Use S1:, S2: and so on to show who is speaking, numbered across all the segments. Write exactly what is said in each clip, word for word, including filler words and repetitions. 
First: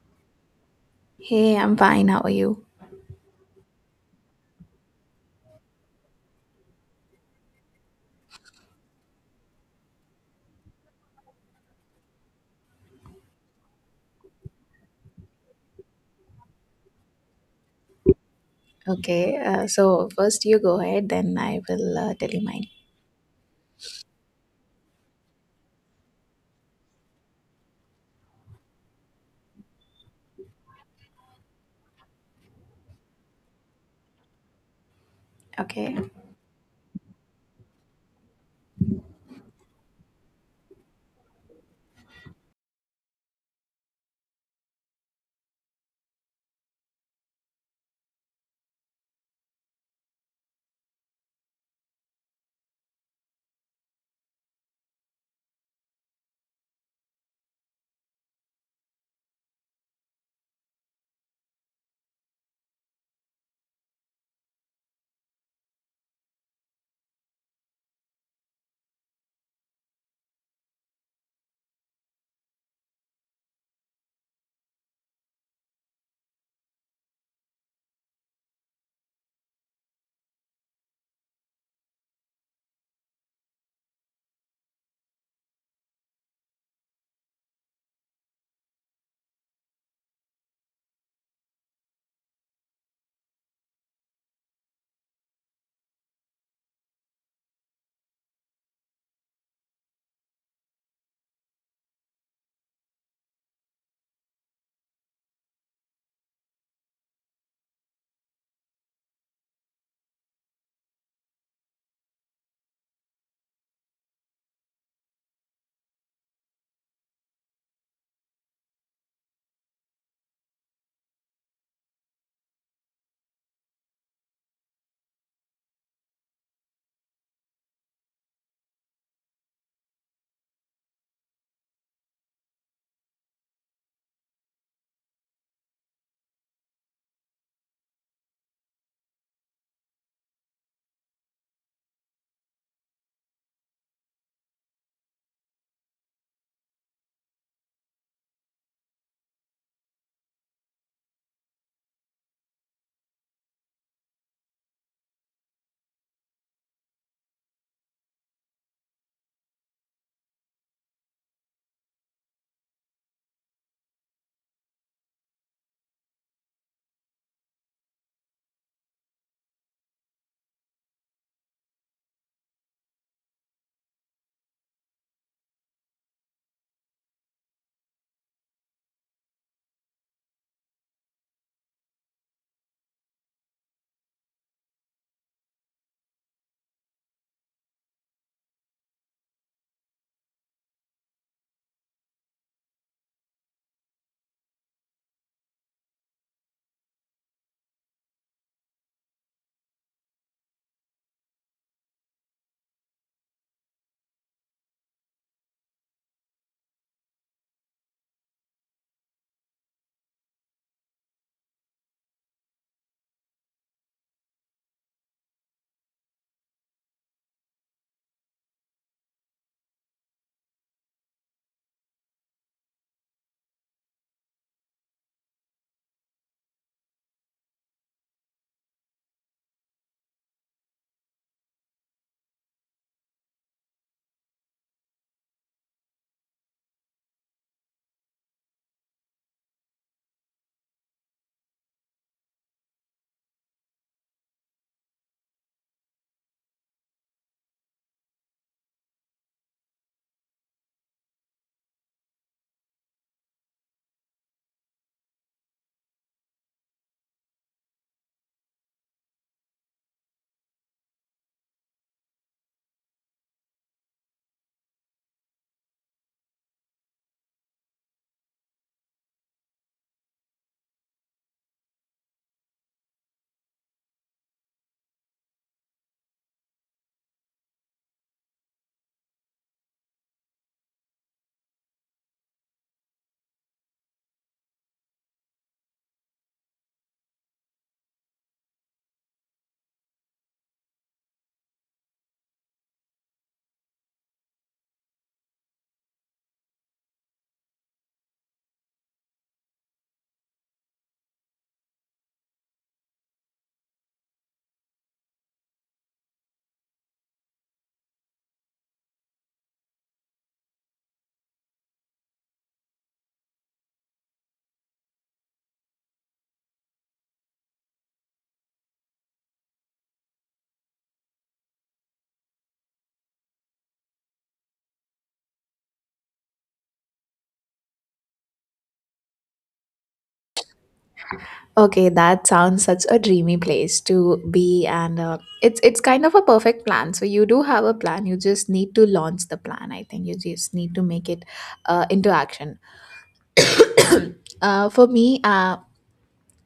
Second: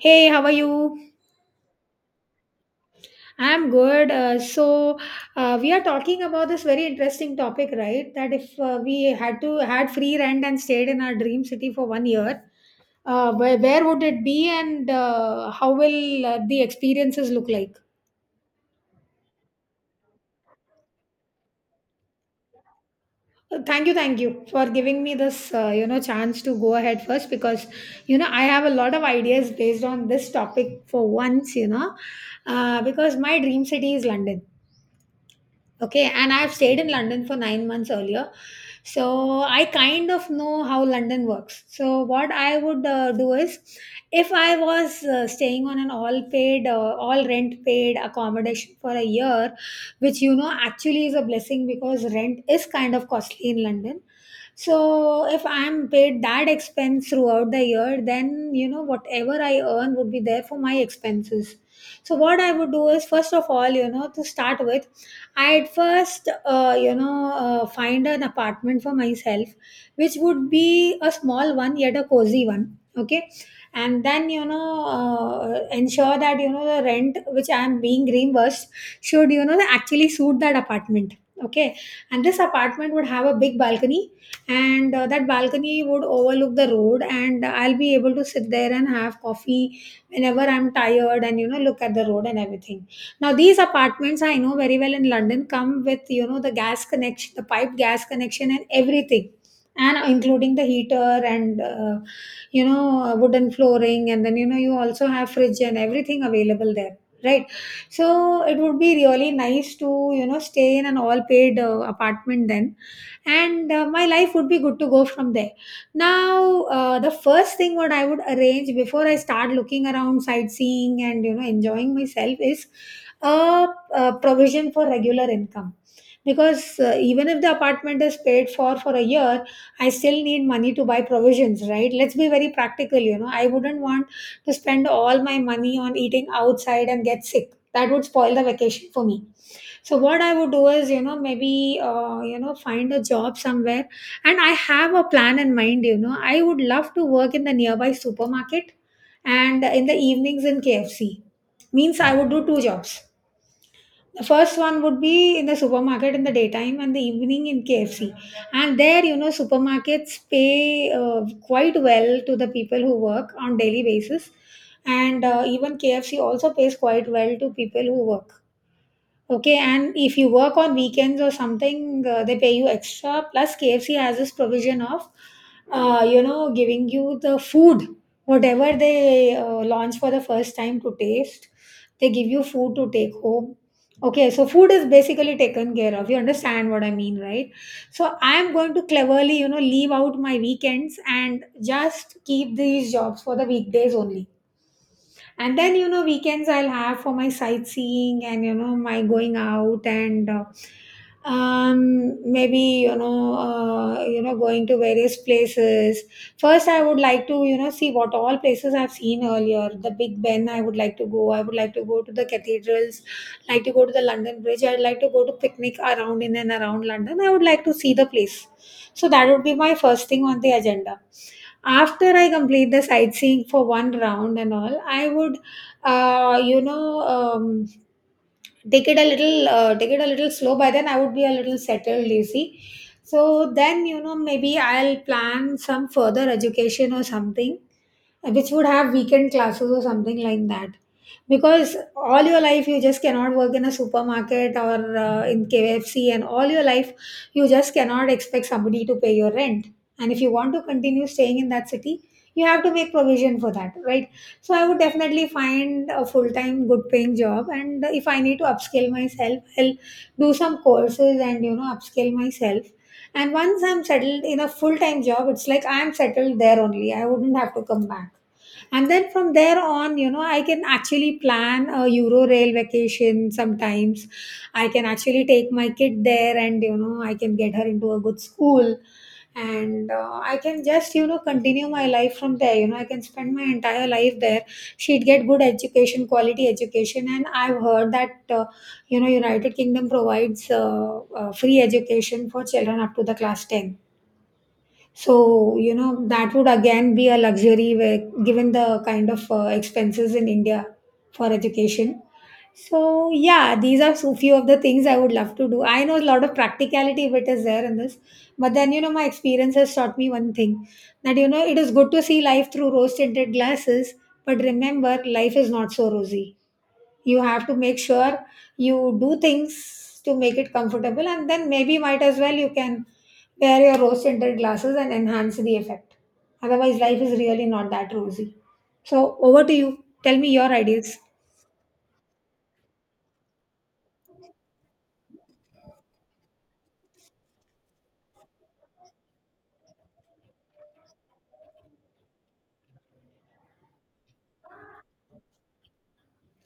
S1: Hey, how are you?
S2: Hey, I'm fine. How are you?
S1: I'm good. Uh, so uh, we are talking about this very interesting topic, right? That if uh, we had to had free rent and stayed in our dream city for one year, uh, where, where would it be, and uh, how will uh, the experiences look like?
S2: Okay, uh, so first you go ahead, then I will uh, tell you mine.
S1: Uh, Thank you, thank you for giving me this, uh, you know, chance to go ahead first because, you know, I have a lot of ideas based on this topic for once, you know, uh, because my dream city is London.
S2: Okay.
S1: Okay, and I've stayed in London for nine months earlier. So I kind of know how London works. So what I would uh, do is, if I was uh, staying on an all paid, uh, all rent paid accommodation for a year, which you know actually is a blessing because rent is kind of costly in London. So if I'm paid that expense throughout the year, then you know whatever I earn would be there for my expenses. So what I would do is, first of all, you know, to start with, I at first, uh, you know, uh, find an apartment for myself, which would be a small one yet a cozy one. Okay, and then you know, uh, ensure that you know the rent which I am being reimbursed should you know actually suit that apartment. Okay, and this apartment would have a big balcony, and uh, that balcony would overlook the road, and I'll be able to sit there and have coffee whenever I'm tired and you know look at the road and everything. Now these apartments, I know very well, in London come with you know the gas connection, the pipe gas connection, and everything, and including the heater and uh, you know wooden flooring, and then you know you also have fridge and everything available there, right? So it would be really nice to you know stay in an all paid uh, apartment then, and uh, my life would be good to go from there. Now uh, the first thing what I would arrange before I start looking around sightseeing and you know enjoying myself is a, a provision for regular income, because uh, even if the apartment is paid for for a year, I still need money to buy provisions, right? Let's be very practical. you know I wouldn't want to spend all my money on eating outside and get sick. That would spoil the vacation for me. So what I would do is, you know maybe uh, you know find a job somewhere. And I have a plan in mind. you know I would love to work in the nearby supermarket and in the evenings in KFC. Means I would do two jobs. The first one would be in the supermarket in the daytime and the evening in KFC. And there, you know supermarkets pay uh, quite well to the people who work on daily basis. And uh, even KFC also pays quite well to people who work. Okay, and if you work on weekends or something, uh, they pay you extra. Plus, K F C has this provision of, uh, you know, giving you the food, whatever they uh, launch for the first time to taste, they give you food to take home. Okay, so food is basically taken care of. You understand what I mean, right? So I'm going to cleverly, you know, leave out my weekends and just keep these jobs for the weekdays only. And then you know weekends I'll have for my sightseeing and you know my going out and uh, um maybe you know uh, you know going to various places. First I would like to you know see what all places I've seen earlier. The Big Ben I would like to go, I would like to go to the cathedrals, like to go to the London Bridge, I'd like to go to picnic around in and around London, I would like to see the place. So that would be my first thing on the agenda. After I complete the sightseeing for one round and all, I would uh, you know um, take it a little uh, take it a little slow. By then I would be a little settled, you see. So then you know maybe I'll plan some further education or something, which would have weekend classes or something like that, because all your life you just cannot work in a supermarket or uh, in K F C, and all your life you just cannot expect somebody to pay your rent. And if you want to continue staying in that city, you have to make provision for that, right? So I would definitely find a full time good paying job, and if I need to upskill myself, I'll do some courses and you know upskill myself. And once I'm settled in a full time job, it's like I'm settled there only, I wouldn't have to come back. And then from there on, you know I can actually plan a euro rail vacation sometimes. I can actually take my kid there, and you know I can get her into a good school. And uh, I can just you know continue my life from there. you know I can spend my entire life there. She'd get good education, quality education. And I've heard that uh, you know United Kingdom provides uh, uh, free education for children up to the class ten. So, you know, that would again be a luxury where, given the kind of uh, expenses in India for education. So, yeah, these are so few of the things I would love to do. I know a lot of practicality of it is there in this, but then, you know, my experience has taught me one thing: that, you know, it is good to see life through rose tinted glasses, but remember, life is not so rosy. You have to make sure you do things to make it comfortable, and then maybe might as well you can wear your rose tinted glasses and enhance the effect. Otherwise life is really not that rosy. So over to you, tell me your ideas.
S2: Okay, that sounds such a dreamy place to be, and uh, it's it's kind of a perfect plan. So you do have a plan. You just need to launch the plan. I think you just need to make it uh, into action. Uh, for me, uh,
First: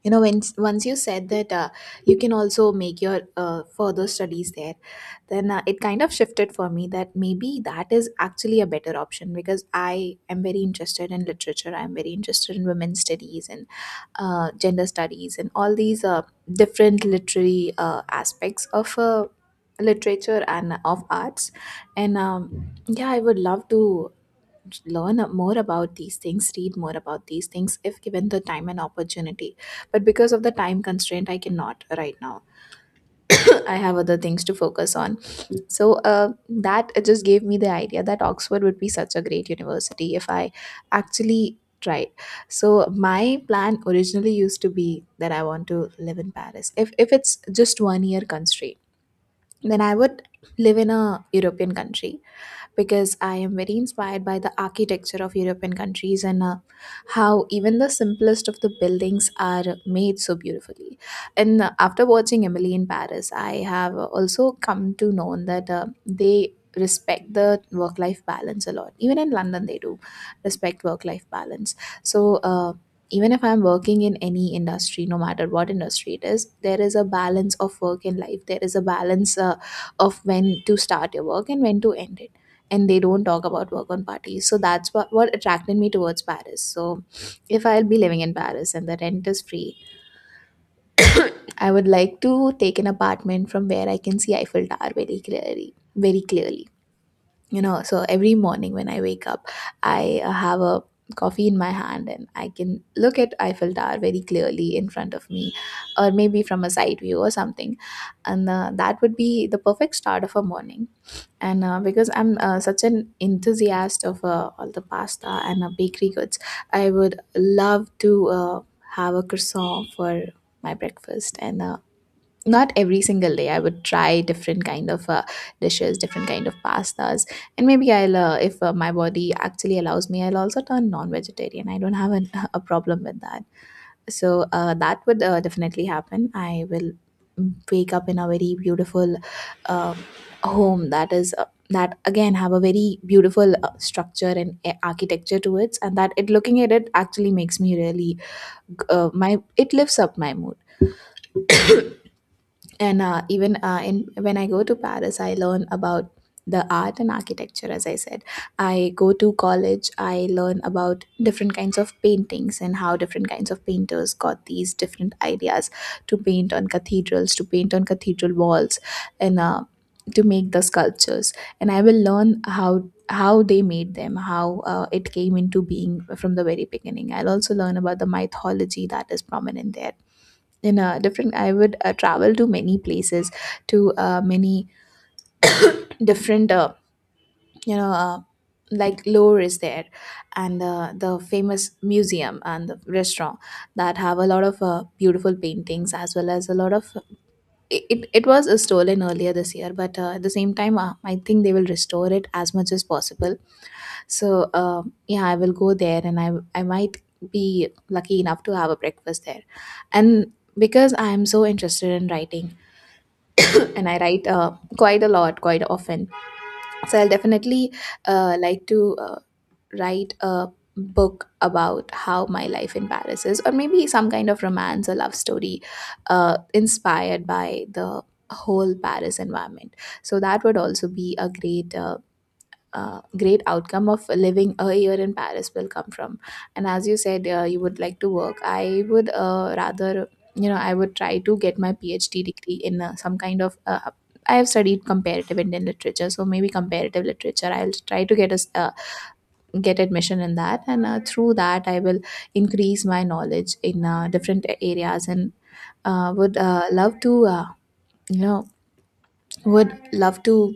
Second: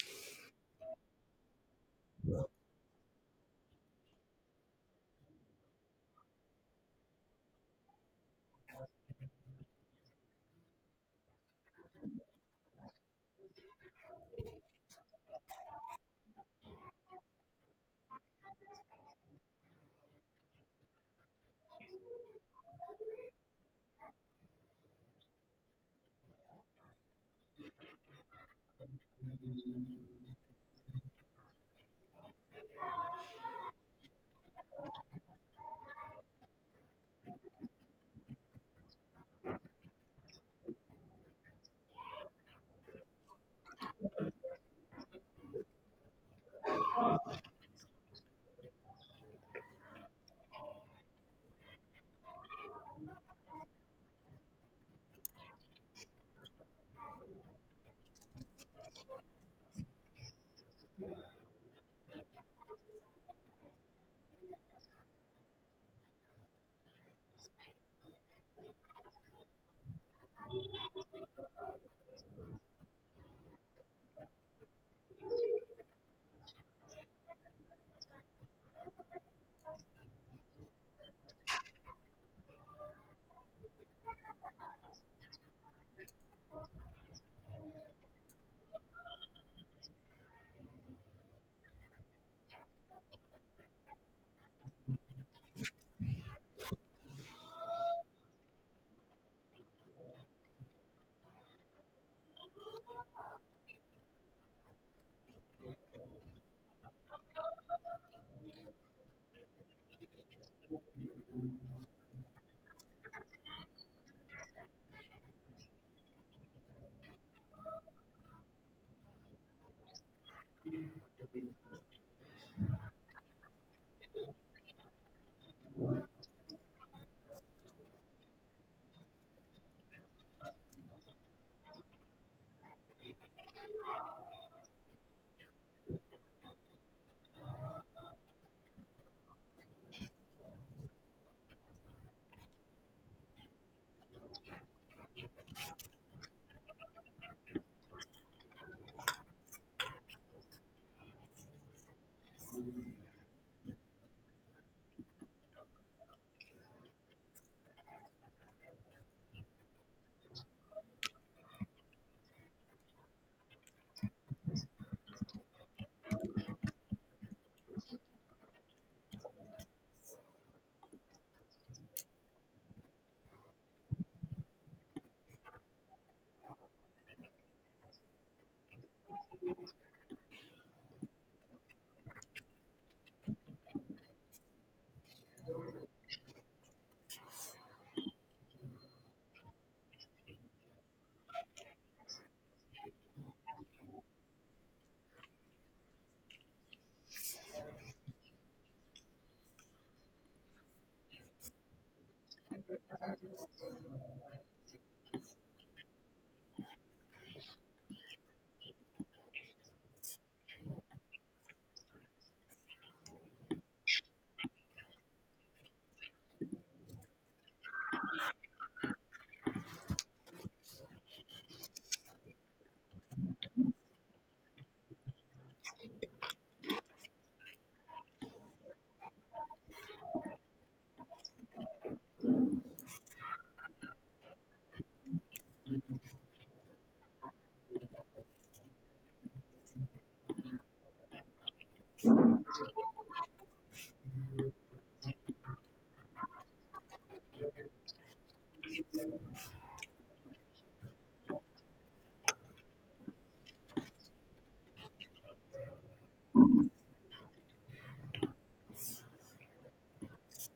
S2: You know, when, once you said that uh, you can also make your uh, further studies there, then uh, it kind of shifted for me that maybe that is actually a better option because I am very interested in literature. I'm very interested in women's studies and uh, gender studies and all these uh, different literary uh, aspects of uh, literature and of arts. And um, yeah, I would love to learn more about these things, read more about these things if given the time and opportunity, but because of the time constraint I cannot right now. I have other things to focus on. So uh, that just gave me the idea that Oxford would be such a great university if I actually tried. So my plan originally used to be that I want to live in Paris. If if it's just one year constraint, then I would live in a European country because I am very inspired by the architecture of European countries and uh, how even the simplest of the buildings are made so beautifully. And uh, after watching Emily in Paris, I have uh, also come to know that uh, they respect the work life balance a lot. Even in London, they do respect work life balance. So, uh, even if I'm working in any industry, no matter what industry it is, there is a balance of work and life. There is a balance uh, of when to start your work and when to end it, and they don't talk about work on parties. So that's what, what attracted me towards Paris. So if I'll be living in Paris and the rent is free, I would like to take an apartment from where I can see Eiffel Tower very clearly, very clearly. You know, so every morning when I wake up, I uh, have a coffee in my hand and I can look at Eiffel Tower very clearly in front of me, or maybe from a side view or something. And uh, that would be the perfect start of a morning. And uh, because I'm uh, such an enthusiast of uh, all the pasta and uh, bakery goods, I would love to uh, have a croissant for my breakfast. And uh, not every single day, I would try different kind of uh, dishes, different kind of pastas. And maybe I'll uh, if uh, my body actually allows me, I'll also turn non-vegetarian. I don't have an, a problem with that. So uh, that would uh, definitely happen. I will wake up in a very beautiful um home that is uh, that again have a very beautiful uh, structure and a- architecture to it, and that it, looking at it actually makes me really g- uh, my it lifts up my mood. And uh, even uh, in when I go to Paris, I learn about the art and architecture. As I said, I go to college, I learn about different kinds of paintings and how different kinds of painters got these different ideas to paint on cathedrals, to paint on cathedral walls, and uh, to make the sculptures. And I will learn how how they made them, how uh, it came into being from the very beginning. I'll also learn about the mythology that is prominent there. In a different I would uh, travel to many places, to uh, many different uh, you know uh, like lore is there. And uh, the famous museum and the restaurant that have a lot of uh, beautiful paintings, as well as a lot of it, it it was uh, stolen earlier this year, but uh, at the same time, uh, I think they will restore it as much as possible. So uh, yeah, I will go there, and i i might be lucky enough to have a breakfast there. And because I am so interested in writing, and I write uh, quite a lot, quite often. So I'll definitely uh, like to uh, write a book about how my life in Paris is, or maybe some kind of romance or love story uh, inspired by the whole Paris environment. So that would also be a great uh, uh, great outcome of living a year in Paris will come from. And as you said, uh, you would like to work. I would uh, rather, you know, I would try to get my PhD degree in uh, some kind of. Uh, I have studied comparative Indian literature, so maybe comparative literature. I'll try to get a s- uh, get admission in that, and uh, through that, I will increase my knowledge in uh, different areas, and uh, would uh, love to, uh, you know, would love to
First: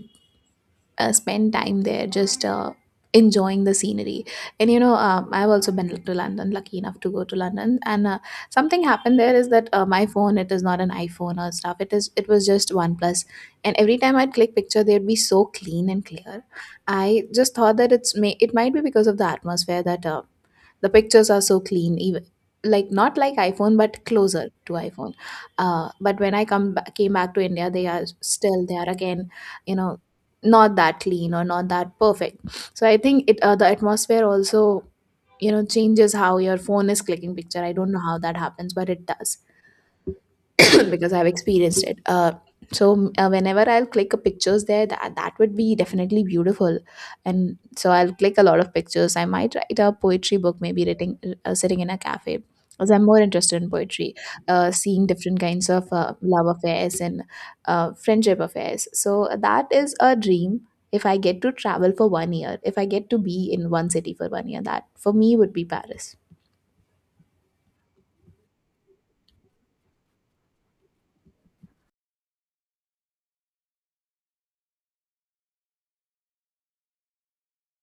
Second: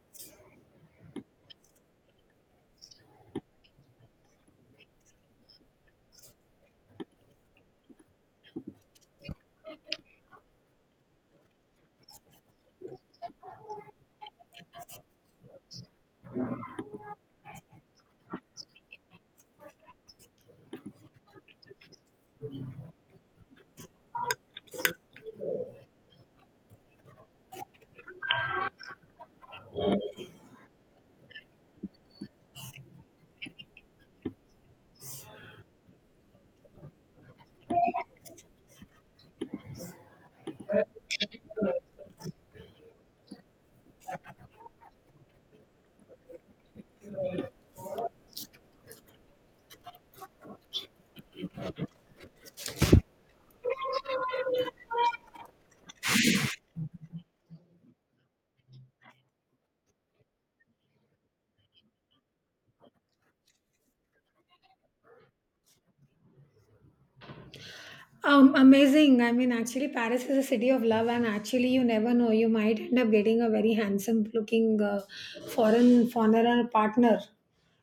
S2: uh, spend time there just uh, enjoying the scenery. And you know, um, I've also been to London, lucky enough to go to London. And uh, something happened there is that uh, my phone, it is not an iPhone or stuff, it is it was just OnePlus. And every time I'd click picture, they'd be so clean and clear. I just thought that it's may it might be because of the atmosphere that uh, the pictures are so clean, even like not like iPhone but closer to iPhone. Uh, but when I come ba- came back to India, they are still, they are again, you know, not that clean or not that perfect. So I think it uh, the atmosphere also, you know, changes how your phone is clicking picture. I don't know how that happens, but it does. Because I've experienced it. Uh, so uh, whenever I'll click a pictures there, that that would be definitely beautiful, and so I'll click a lot of pictures. I might write a poetry book, maybe writing uh, sitting in a cafe, because I'm more interested in poetry, uh, seeing different kinds of uh, love affairs and uh, friendship affairs. So that is a dream. If I get to travel for one year, if I get to be in one city for one year, that for me would be Paris.
S1: Um, amazing. I mean, actually, Paris is a city of love, and actually, you never know. You might end up getting a very handsome looking uh, foreign foreigner partner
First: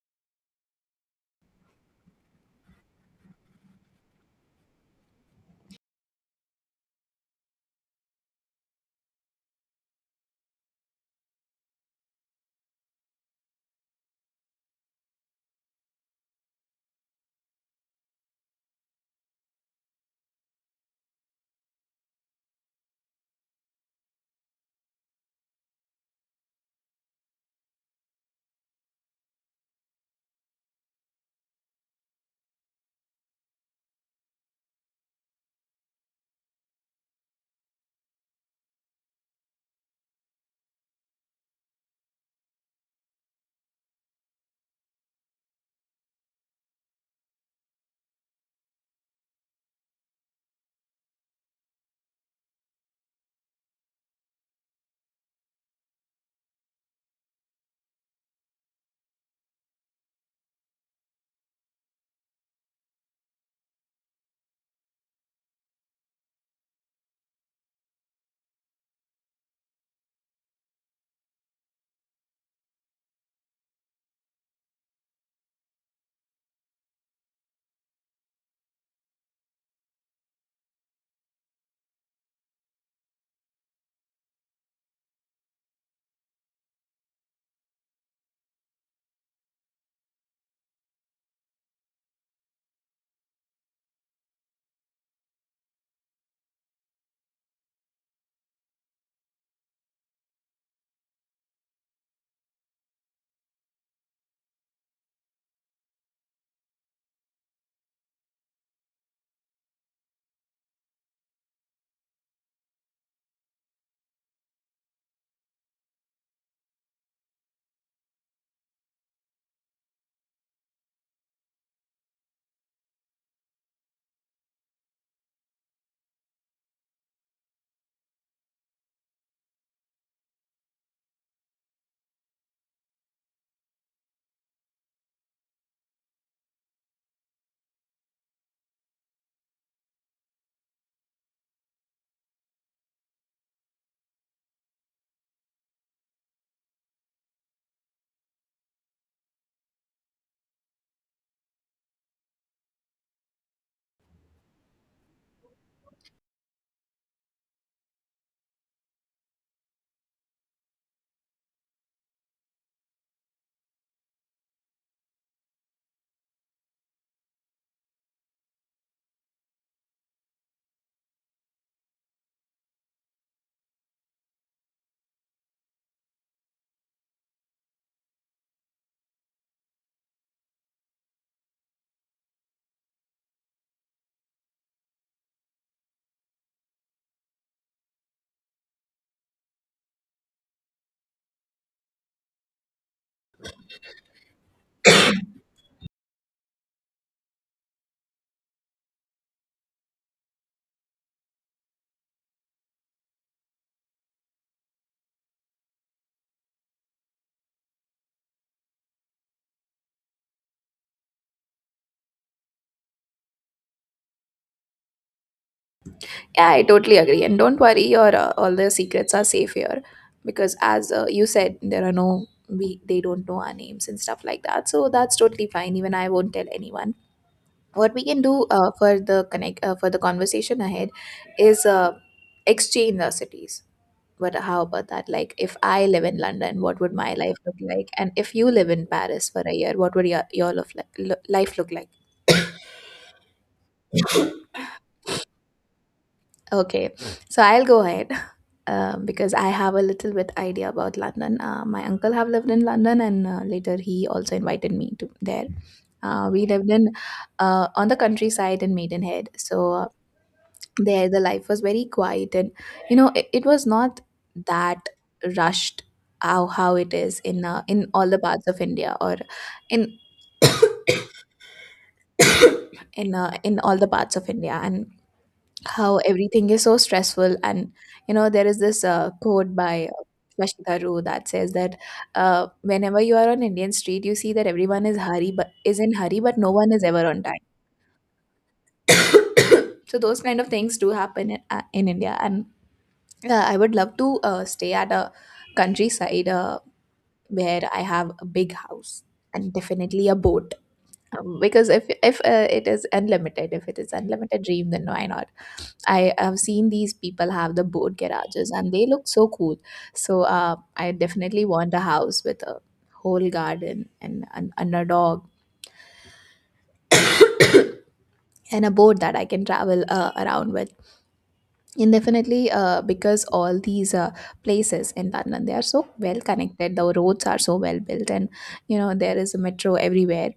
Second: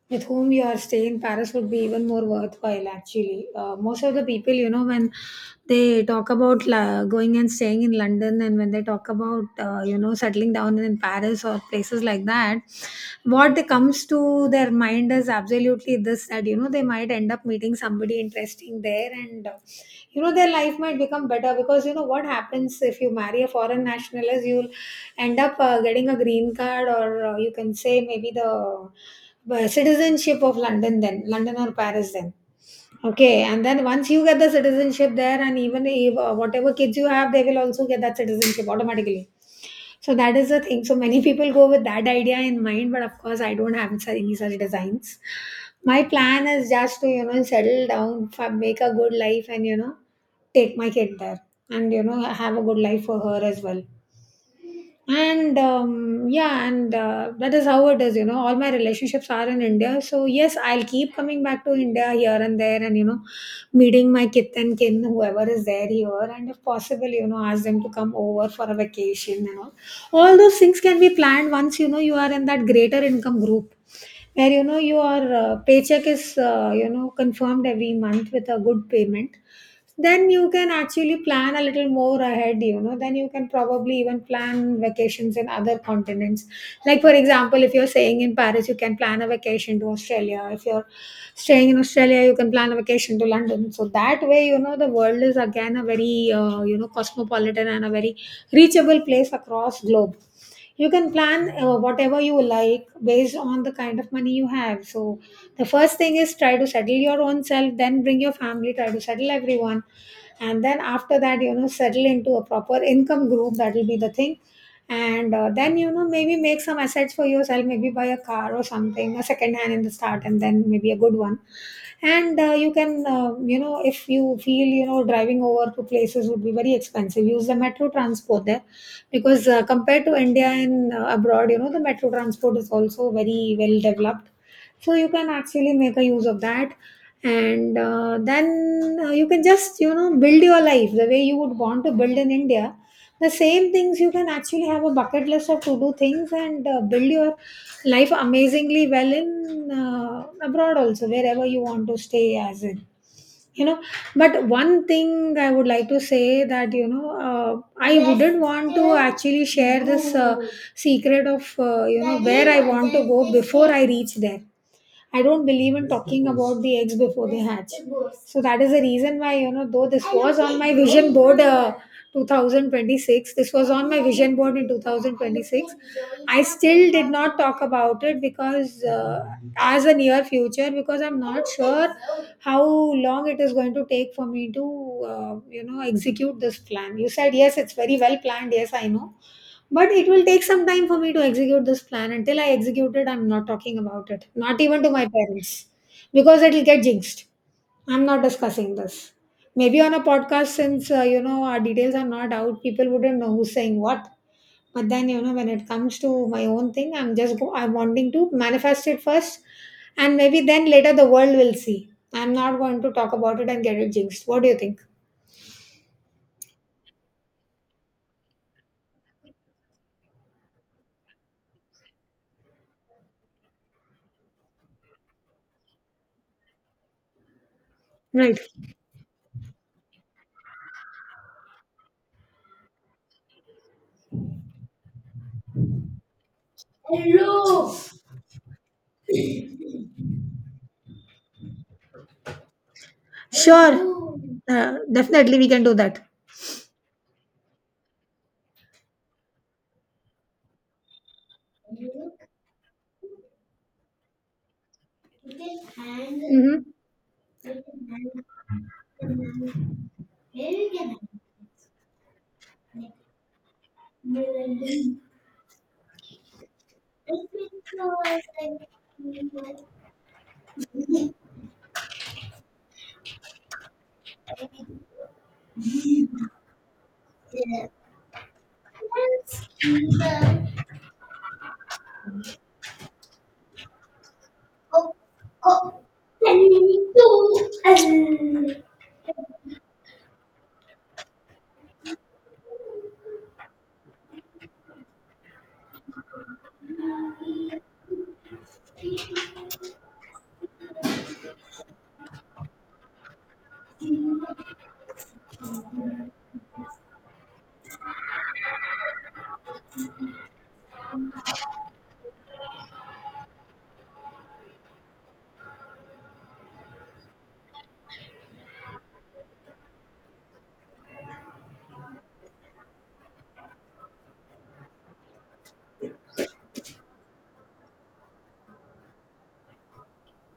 S1: with whom your stay in Paris would be even more worthwhile, actually. Uh, most of the people, you know, when they talk about la- going and staying in London, and when they talk about, uh, you know, settling down in Paris, hotels or places like that, what they comes to their mind is absolutely this, that you know they might end up meeting somebody interesting there. And uh, you know their life might become better, because you know what happens if you marry a foreign national is, you'll end up uh, getting a green card, or uh, you can say, maybe the uh, citizenship of London then, London or Paris then. Okay, and then once you get the citizenship there, and even if uh, whatever kids you have, they will also get that citizenship automatically. So that is the thing. So many people go with that idea in mind, but of course, I don't have su- any such designs. My plan is just to you know settle down, fa- make a good life, and you know take my kid there, and you know have a good life for her as well. And um, yeah, and uh, that is how it is. you know all my relationships are in India, so yes, I'll keep coming back to India here and there, and you know meeting my kith and kin whoever is there here, and if possible, you know ask them to come over for a vacation and all. All those things can be planned once you know you are in that greater income group, where you know your uh, paycheck is uh, you know confirmed every month with a good payment. Then you can actually plan a little more ahead. you know then you can probably even plan vacations in other continents, like for example, if you're staying in Paris you can plan a vacation to Australia, if you're staying in Australia you can plan a vacation to London. So that way, you know the world is again a very uh, you know cosmopolitan and a very reachable place across globe. You can plan uh, whatever you like based on the kind of money you have. So the first thing is, try to settle your own self, then bring your family, try to settle everyone, and then after that, you know settle into a proper income group. That will be the thing. And uh, then you know maybe make some assets for yourself, maybe buy a car or something, a second hand in the start, and then maybe a good one. And uh, you can uh, you know if you feel you know driving over to places would be very expensive. Use the metro transport there because uh, compared to India and uh, abroad you know the metro transport is also very well developed. So you can actually make a use of that. And uh, then uh, you can just you know build your life the way you would want to build in India. The same things, you can actually have a bucket list of to do things, and uh, build your life amazingly well in uh, abroad also, wherever you want to stay, as in, you know but one thing I would like to say, that you know uh, I wouldn't want to actually share this uh, secret of uh, you know where I want to go before I reach there. I don't believe in talking about the eggs before they hatch. So that is the reason why, you know, though this was on my vision board, uh, twenty twenty-six, this was on my vision board in twenty twenty-six, I still did not talk about it because, uh, as a near future. Because I'm not sure how long it is going to take for me to, uh, you know, execute this plan. You said, yes, it's very well planned. Yes, I know, but it will take some time for me to execute this plan. Until I execute it, I'm not talking about it. Not even to my parents. Because it'll get jinxed. I'm not discussing this. Maybe on a podcast, since uh, you know our details are not out, people wouldn't know who's saying what. But then, you know when it comes to my own thing, I'm just go- I'm wanting to manifest it first, and maybe then later the world will see. I'm not going to talk about it and get it jinxed. What do you think?
S2: Yeah, I totally agree. And don't worry, your uh, all the secrets are safe here because, as uh, you said, there are no we, they don't know our names and stuff like that. So that's totally fine. Even I won't tell anyone. What we can
S1: Right.
S2: do uh, for the connect uh, for the conversation ahead is uh, exchange our cities. But how about that? Like, if I live in London, what would my life look like? And if you live in Paris for a year, what would your, your lof- lo- life look like?
S1: Sure. Uh, definitely, we can do that.
S2: Okay, so I'll go ahead. Um, because I have a little bit idea about London. Uh, my uncle have lived in London, and uh, later he also invited me to there. Uh, we
S1: Hmm.
S2: lived in uh, On the countryside in Maidenhead, so uh, there the life was very quiet, and you know it, it was not that rushed, how how it is in uh, in all the parts of India, or in in uh, in all the parts of India, and how everything is so stressful. And you know, there is this uh, quote by uh, Shashi Tharoor that says that uh, whenever you are on Indian street, you see that everyone is hurry but is in hurry, but no one is ever on time. So those kind of things do happen in, uh, in India. And uh, I would love to uh, stay at a countryside uh, where I have a big house and definitely a boat, um, because if if uh, it is unlimited, if it is unlimited dream, then why not. I have seen these people have the boat garages and they look so cool. So uh, I definitely want a house with a whole garden, and, and, and a dog, and a boat that I can travel uh, around with. And definitely uh, because all these uh, places in London, they are so well connected. The roads are so well built, and you know, there is a metro everywhere.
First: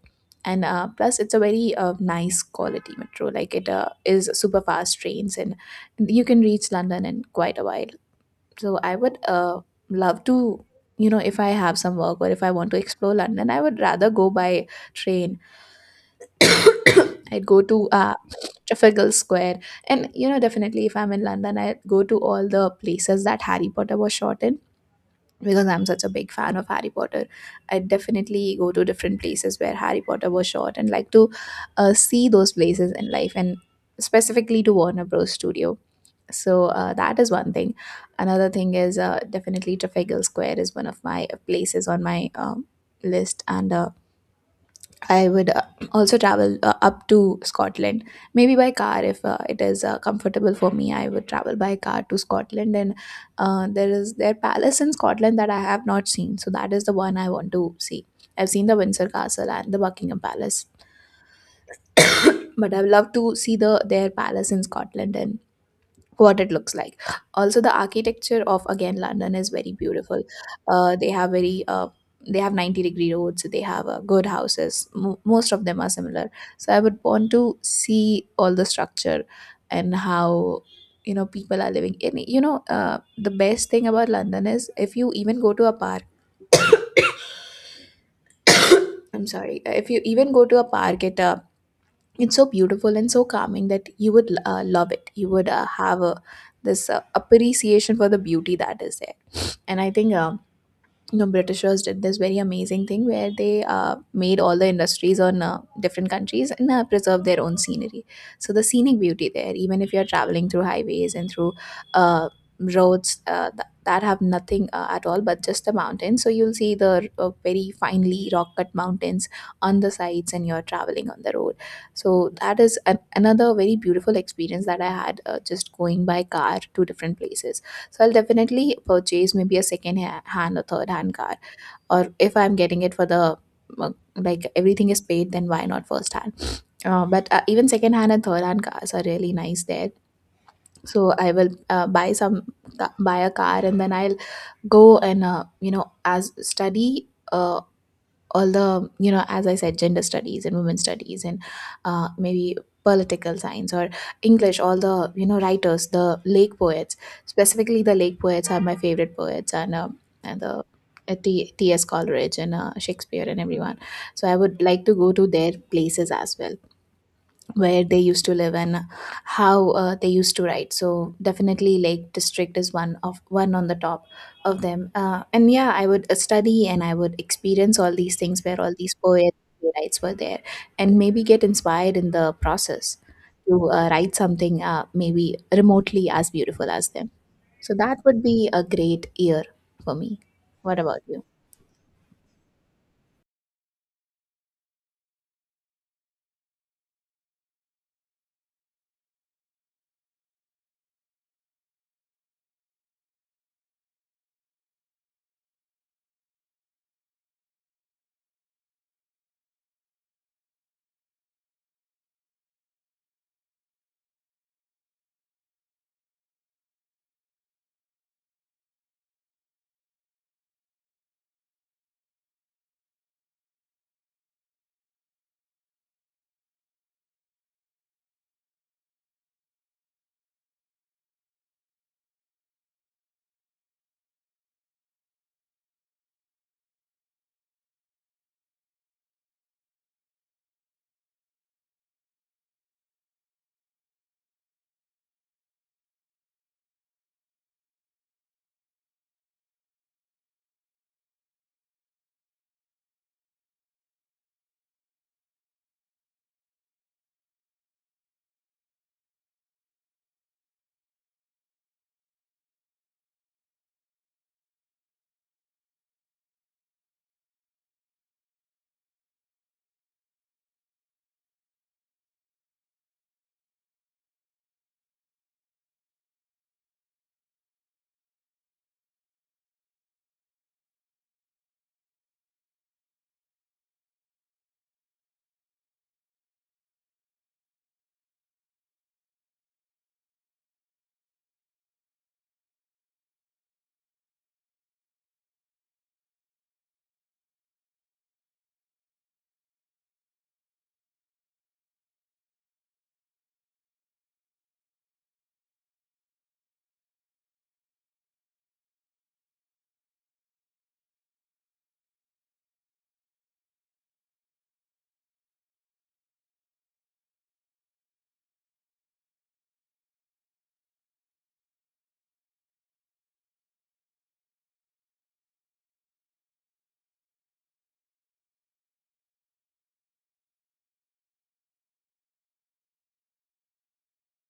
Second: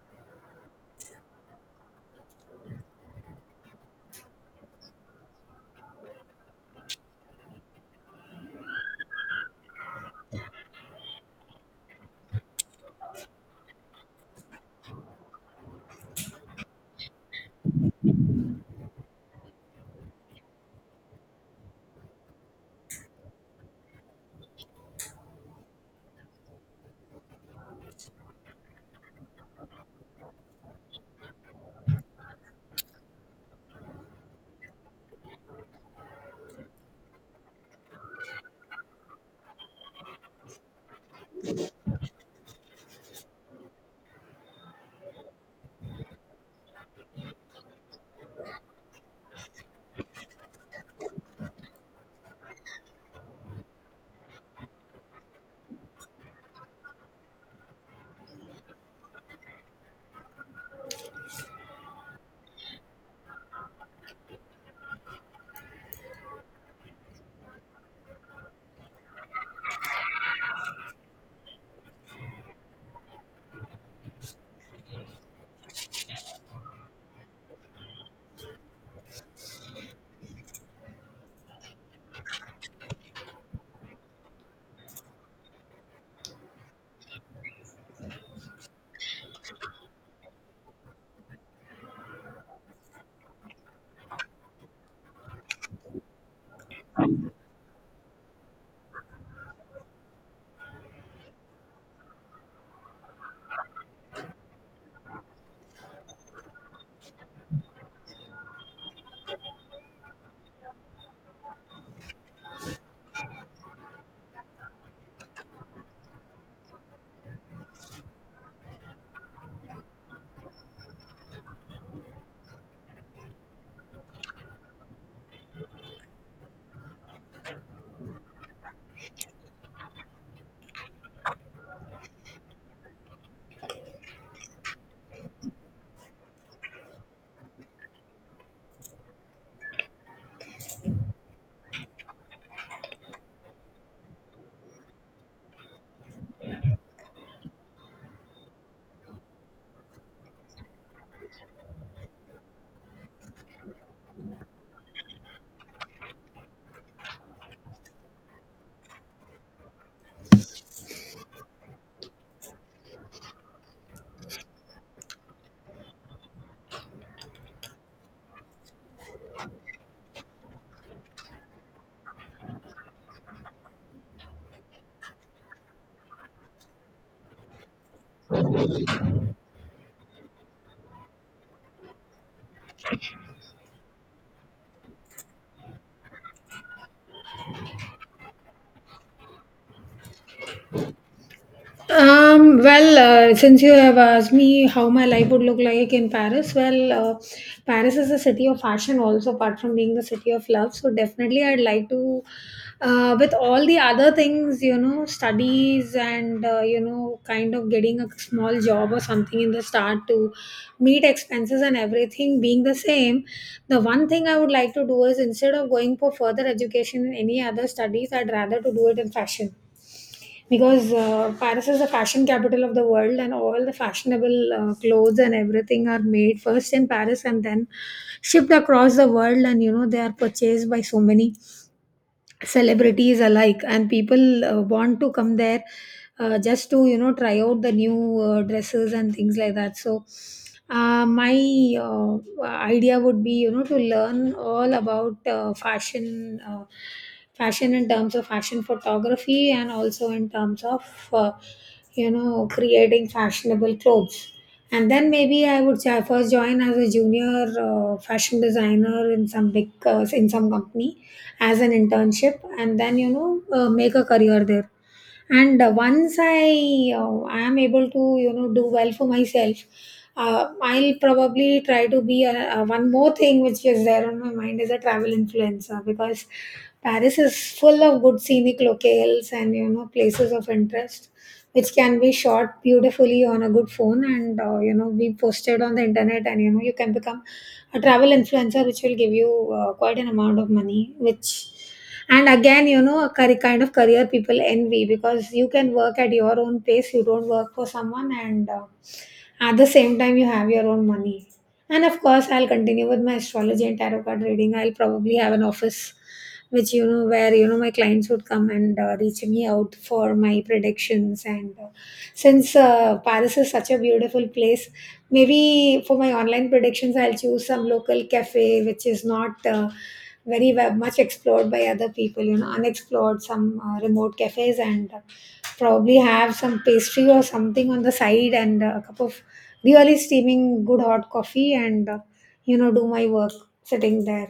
S2: And uh, plus, it's a very uh, nice quality metro. Like it uh, is super fast trains, and you can reach London in quite a while, so I would uh, love to, you know if I have some work or if I want to explore London, I would rather go by train. I'd go to uh, Trafalgar Square. And you know, definitely if I'm in London, I would go to all the places that Harry Potter was shot in because I'm such a big fan of Harry Potter. I would definitely go to different places where Harry Potter was shot and like to uh, see those places in life, and specifically to Warner Bros Studio. So uh, that is one thing. Another thing is, uh, definitely Trafalgar Square is one of my places on my um, list. And uh, I would uh, also travel uh, up to Scotland. Maybe by car, if uh, it is uh, comfortable for me, I would travel by car to Scotland. And uh, there is their palace in Scotland that I have not seen, so that is the one I want to see. I've seen the Windsor Castle and the Buckingham Palace, but I would love to see the their palace in Scotland and what it looks like. Also, the architecture of again London is very beautiful. Uh, they have very uh, they have ninety degree roads. They have uh, good houses. Mo most of them are similar. So I would want to see all the structure and how, you know, people are living. And you know, uh, the best thing about London is if you even go to a park. I'm sorry. uh, If you even go to a park, it uh, it's so beautiful and so calming that you would uh, love it. You would uh, have a this uh, appreciation for the beauty that is there. And I think uh, you know, Britishers did this very amazing thing where they uh, made all the industries on uh, different countries and uh, preserved their own scenery. So the scenic beauty there, even if you're traveling through highways and through uh, roads uh, th- that have nothing uh, at all but just the mountains, so you'll see the uh, very finely rock cut mountains on the sides, and you're traveling on the road. So that is an, another very beautiful experience that I had, uh, just going by car to different places. So I'll definitely purchase maybe a second ha- hand or third hand car. Or if I'm getting it for the uh, like everything is paid, then why not first hand? Uh, but uh, even second hand and third hand cars are really nice there. So I will uh, buy some buy a car, and then I'll go and uh, you know, as study. Uh, all the you know, as I said, gender studies and women studies and uh, maybe political science or English, all the you know, writers, the lake poets, specifically the lake poets are my favorite poets. And um, and the uh, T- T.S. Coleridge and uh, Shakespeare and everyone. So I would like to go to their places as well, where they used to live, and how uh, they used to write. So definitely Lake District is one of one on the top of them. Uh, and yeah, I would uh, study, and I would experience all these things where all these poets and playwrights were there, and maybe get inspired in the process to uh, write something, uh, maybe remotely as beautiful as them. So that would be a great year for me. What about you?
S1: Um, well, uh, since you have asked me how my life would look like in Paris, well, uh, Paris is a city of fashion also, apart from being the city of love. So, definitely, I'd like to, uh, with all the other things, you know, studies, and, uh, you know, kind of getting a small job or something in the start to meet expenses, and everything being the same. The one thing I would like to do is, instead of going for further education in any other studies, I'd rather to do it in fashion, because uh, Paris is the fashion capital of the world, and all the fashionable uh, clothes and everything are made first in Paris and then shipped across the world. And you know, they are purchased by so many celebrities alike, and people uh, want to come there uh, just to you know try out the new uh, dresses and things like that. So uh, my uh, idea would be, you know to learn all about uh, fashion uh, fashion in terms of fashion photography, and also in terms of uh, you know creating fashionable clothes. And then maybe I would say, I first join as a junior uh, fashion designer in some big, uh, in some company as an internship, and then you know uh, make a career there. And uh, once i uh, i am able to you know do well for myself, uh, I'll probably try to be a, a one more thing which is there on my mind is a travel influencer. Because Paris is full of good scenic locales and you know places of interest, which can be shot beautifully on a good phone and uh, you know be posted on the internet, and you know you can become a travel influencer, which will give you uh, quite an amount of money, which — and again, you know a curry kind of career people envy, because you can work at your own pace, you don't work for someone, and uh, at the same time, you have your own money. And of course, I'll continue with my astrology and tarot card reading. I'll probably have an office, which you know, where you know my clients would come and uh, reach me out for my predictions. And uh, since uh, Paris is such a beautiful place, maybe for my online predictions, I'll choose some local cafe which is not. Uh, very well, much explored by other people, you know, unexplored, some uh, remote cafes, and uh, probably have some pastry or something on the side, and uh, a cup of really steaming good hot coffee, and uh, you know do my work sitting there.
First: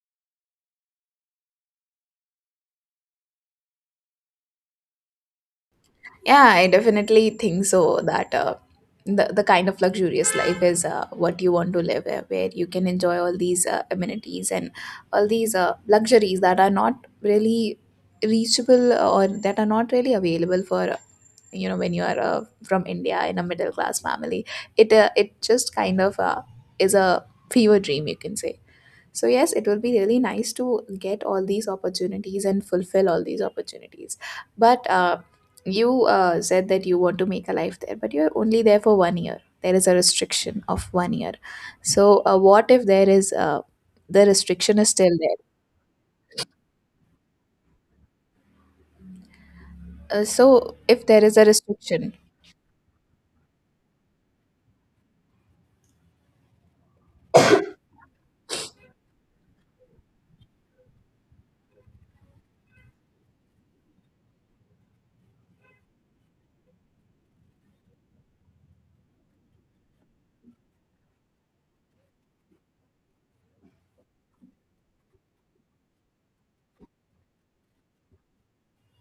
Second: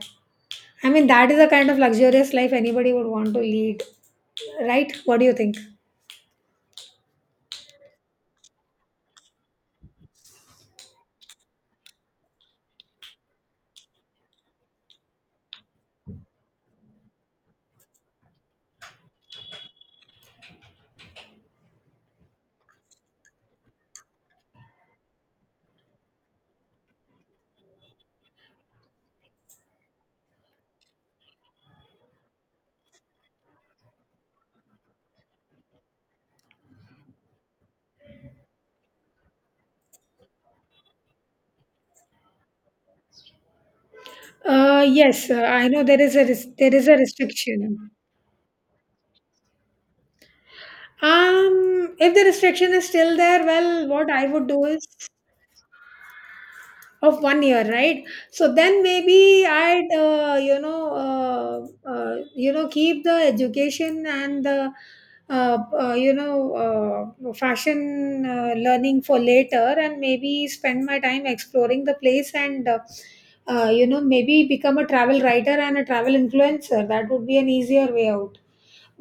S1: I mean, that is the kind of luxurious life anybody would want to lead, right? What do you think?
S2: Yeah, I definitely think so that uh, the, the kind of luxurious life is uh, what you want to live, uh, where you can enjoy all these uh, amenities and all these uh, luxuries that are not really reachable, or that are not really available for, uh, you know, when you are uh, from India in a middle class family. It uh, it just kind of uh, is a fever dream, you can say. So yes, it will be really nice to get all these opportunities and fulfill all these opportunities. But uh, you uh, said that you want to make a life there, but you're only there for one year. There is a restriction of one year. So uh, what if there is uh, the restriction
S1: Uh,
S2: is still
S1: yes, uh,
S2: there?
S1: I know there is a res- there is a restriction.
S2: Uh, so, if there is a
S1: Um, if
S2: restriction,
S1: the restriction is still there, well, what I would do is — of one year, right? So then maybe i'd uh, you know uh, uh, you know keep the education and the uh, uh, you know uh, fashion uh, learning for later, and maybe spend my time exploring the place, and uh, uh, you know maybe become a travel writer and a travel influencer. That would be an easier way out.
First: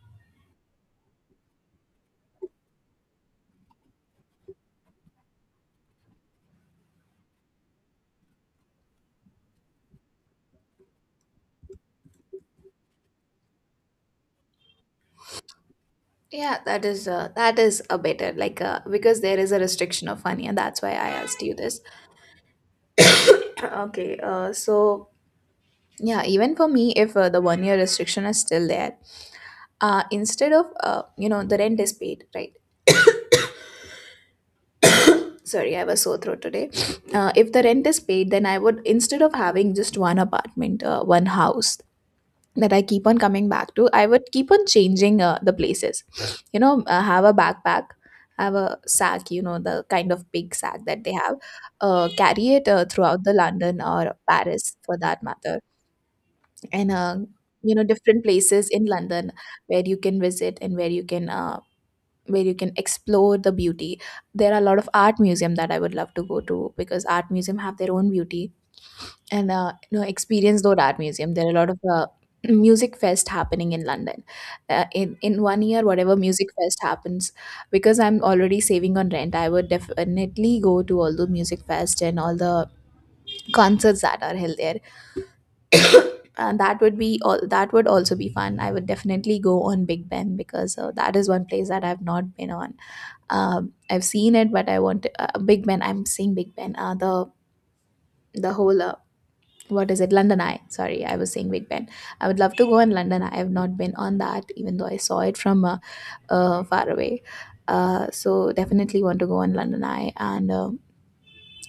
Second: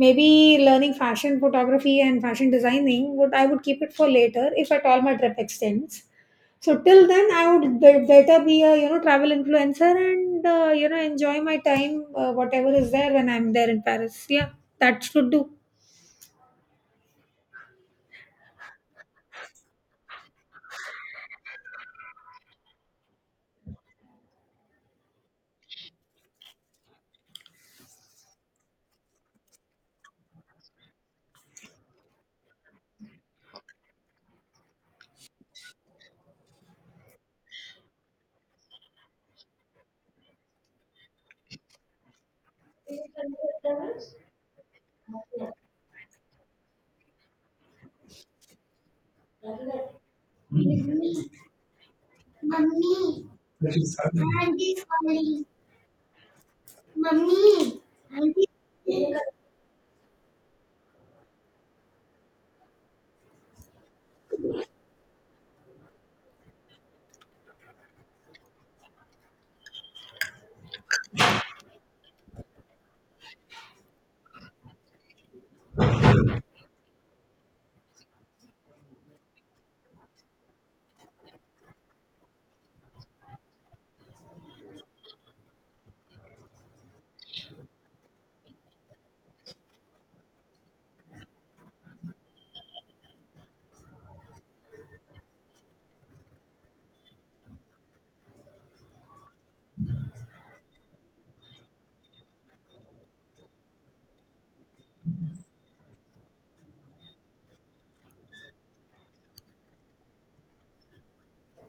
S1: Maybe learning fashion photography and fashion designing, would i would keep it for later if at all my trip extends. So till then, I would be- better be a you know travel influencer, and uh, you know enjoy my time, uh, whatever is there when I'm there in Paris. Yeah, that should do.
S2: yeah, that is uh, that is a better, like uh, because there is a restriction of one year. That's why I asked you this. Okay, uh, so yeah, even for me, if uh, the one year restriction is still there, uh, instead of uh, you know, the rent is paid, right? Sorry, I was so throat today. Uh, if the rent is paid, then I would, instead of having just one apartment, uh, one house that I keep on coming back to, I would keep on changing uh, the places. You know, uh, have a backpack, have a sack, you know, the kind of big sack that they have. Uh, carry it uh, throughout the London or Paris, for that matter. And uh, you know, different places in London where you can visit and where you can uh, where you can explore the beauty. There are a lot of art museum that I would love to go to, because art museum have their own beauty. And uh, you know, experience those art museum. There are a lot of uh, music fest happening in London, uh, in in one year, whatever music fest happens, because I'm already saving on rent, I would definitely go to all the music fest and all the concerts that are held there. And that would be all, that would also be fun. I would definitely go on Big Ben, because uh, that is one place that I've not been on. um, I've seen it, but I want uh, Big Ben. I'm saying Big Ben. Uh, the the whole uh, what is it? London Eye. Sorry, I was saying Big Ben. I would love to go in London Eye. I have not been on that, even though I saw it from uh, uh, far away. Uh, so definitely want to go on London Eye. And. Uh,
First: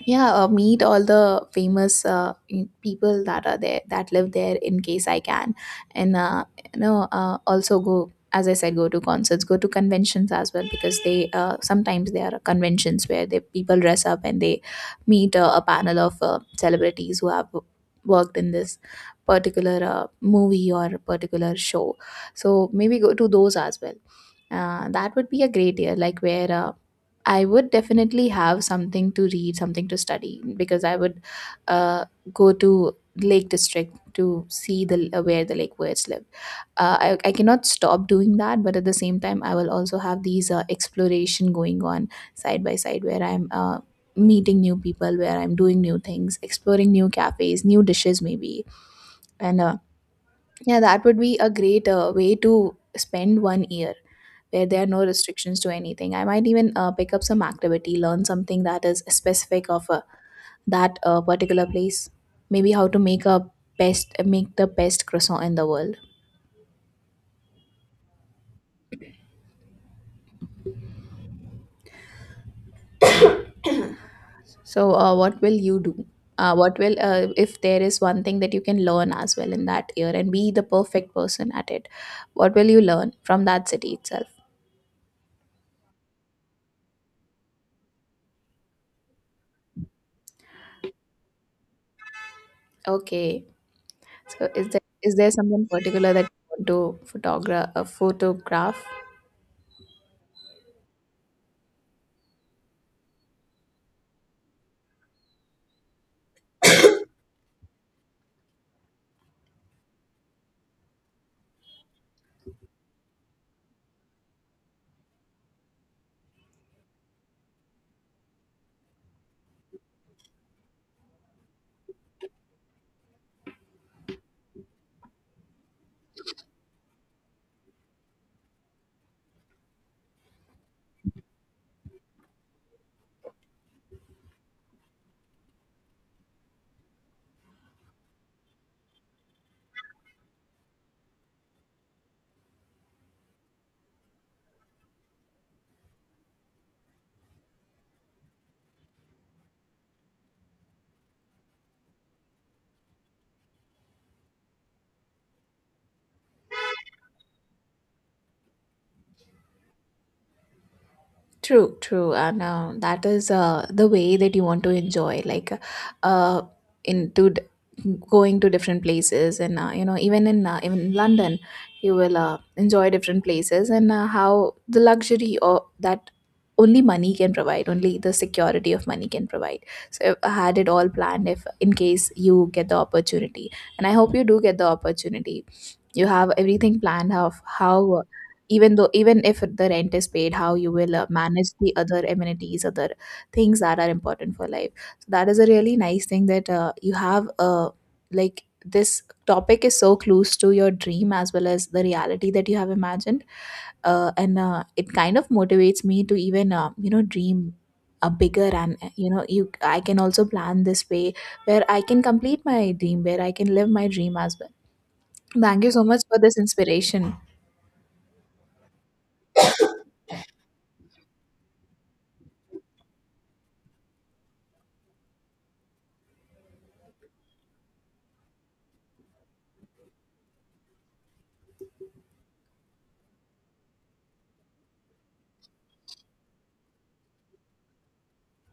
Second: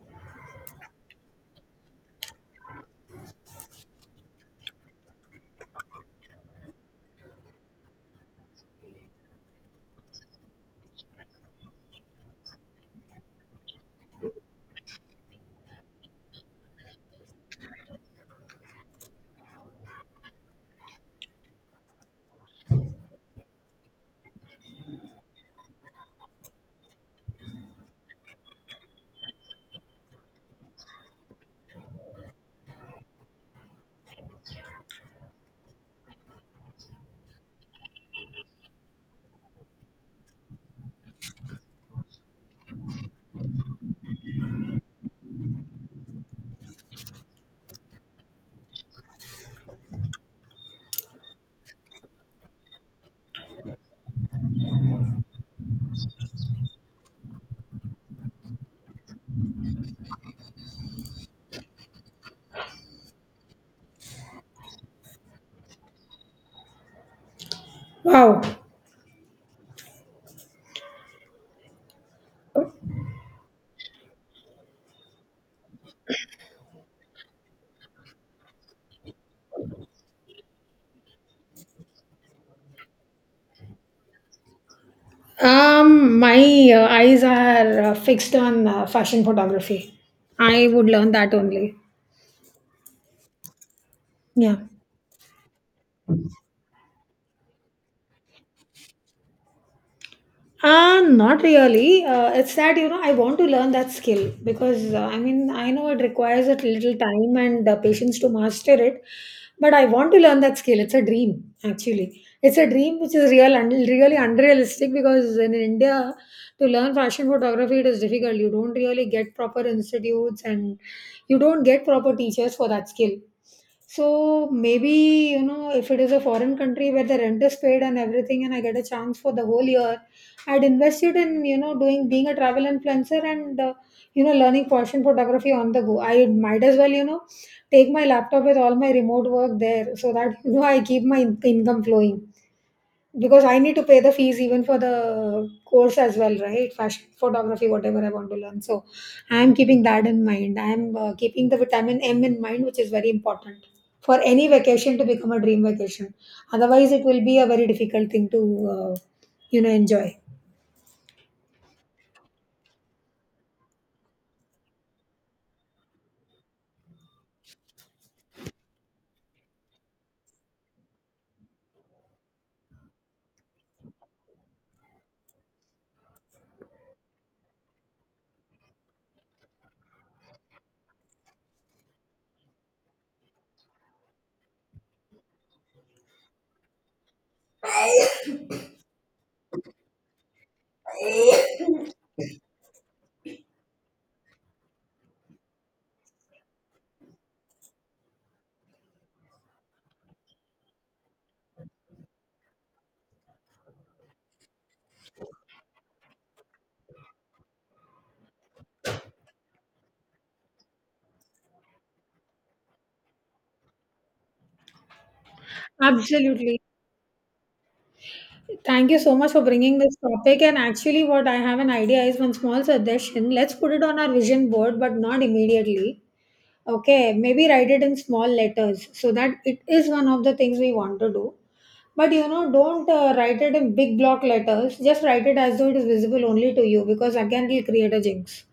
S2: yeah, uh, meet all the famous uh, in- people that are there, that live there, in case I can. And uh, you know, uh, also go, as I said, go to concerts, go to conventions as well, because they uh, sometimes there are conventions where the people dress up, and they meet uh, a panel of uh, celebrities who have worked in this particular uh, movie or particular show. So maybe go to those as well. Uh, that would be a great year, like, where uh, I would definitely have something to read, something to study, because I would uh, go to Lake District to see the uh, where the lake birds live. Uh, I, I cannot stop doing that, but at the same time, I will also have these uh, exploration going on side by side, where I'm uh, meeting new people, where I'm doing new things, exploring new cafes, new dishes, maybe. And uh, yeah, that would be a great uh, way to spend one year, where there are no restrictions to anything. I might even uh, pick up some activity, learn something that is specific of uh, that uh, particular place. Maybe how to make a best make the best croissant in the world.
S1: Wow.
S2: So uh, what will you do? Uh, what will uh, if there is one thing that you can learn as well in that year and be the perfect person at it? What will you learn from that city itself?
S1: Um, my uh, eyes are uh, fixed on uh, fashion photography. I would learn that only.
S2: Okay. So,
S1: Yeah.
S2: is there, is there something particular that you want to photograph, uh, photograph?
S1: Uh, not really. Uh, it's that, you know, I want to learn that skill, because uh, I mean, I know it requires a little time and uh, patience to master it, but I want to learn that skill. It's a dream, actually. It's a dream which is real and really unrealistic, because in India, to learn fashion photography, it is difficult. You don't really get proper institutes, and you don't get proper teachers for that skill. So maybe, you know, if it is a foreign country where the rent is paid and everything, and I get a chance for the whole year, I'd invested in you know doing, being a travel influencer, and uh, you know learning fashion photography on the go. I might as well you know take my laptop with all my remote work there, so that you know I keep my in- income flowing, because I need to pay the fees even for the course as well, right? Fashion photography, whatever I want to learn. So I'm keeping that in mind. I'm uh, keeping the vitamin M in mind, which is very important for any vacation to become a dream vacation. Otherwise, it will be a very difficult thing to uh, you know enjoy.
S2: True, true. And uh, that is uh, the way that you want to enjoy, like uh, into d- going to different places. And uh, you know, even in uh, even in London, you will uh, enjoy different places. And uh, how the luxury or that only money can provide, only the security of money can provide. So I had it all planned, if in case you get the opportunity, and I hope you do get the opportunity. You have everything planned of how uh, even though even if the rent is paid, how you will uh, manage the other amenities, other things that are important for life. So that is a really nice thing that uh, you have uh, like this topic is so close to your dream as well as the reality that you have imagined. Uh, and uh, It kind of motivates me to even uh, you know, dream a bigger. And uh, you know you I can also plan this way, where I can complete my dream, where I can live my dream as well. Thank you so much for this
S1: Absolutely.
S2: inspiration.
S1: Thank you so much for bringing this topic. And actually, what I have, an idea, is one small suggestion. Let's put it on our vision board, but not immediately. Okay, maybe write it in small letters so that it is one of the things we want to do. But you know, don't uh, write it in big block letters. Just write it as though it is visible only to you, because again, it will create a jinx.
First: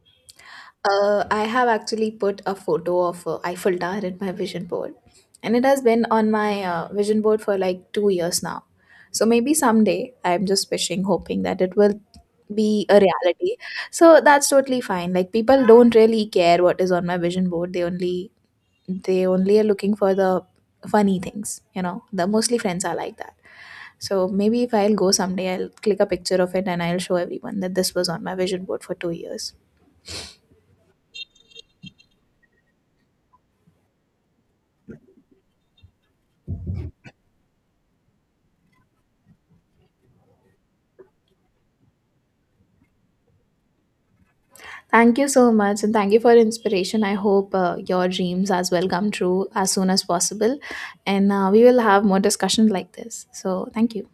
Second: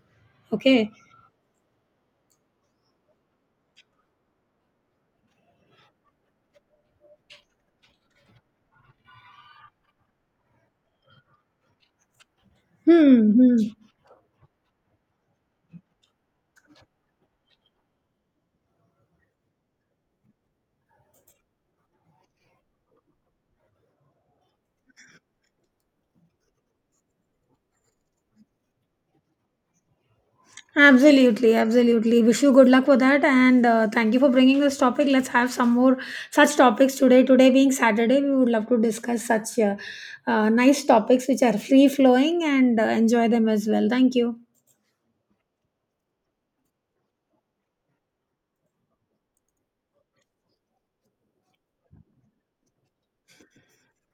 S1: Okay.
S2: Uh, I have actually put a photo of uh, Eiffel Tower in my vision board, and it has been on my uh, vision board for like two years now. So maybe someday, I'm just wishing, hoping that it will be a
S1: Hmm.
S2: reality.
S1: Hmm.
S2: So that's totally fine. Like, people don't really care what is on my vision board. They only they only are looking for the funny things. You know, the mostly friends are like that. So maybe if I'll go someday, I'll click a picture of it and I'll show everyone that this was on my vision board for two years.
S1: Absolutely, absolutely. Wish you good luck for that, and uh, thank you for bringing this topic. Let's have some more such topics today. Today being Saturday, we would love to discuss such uh, uh, nice topics which are free flowing, and uh, enjoy them as well. Thank you.
S2: Thank you so much, and thank you for your inspiration. I hope uh, your dreams as well come true as soon as possible, and uh, we will have more discussions like this. So, thank you.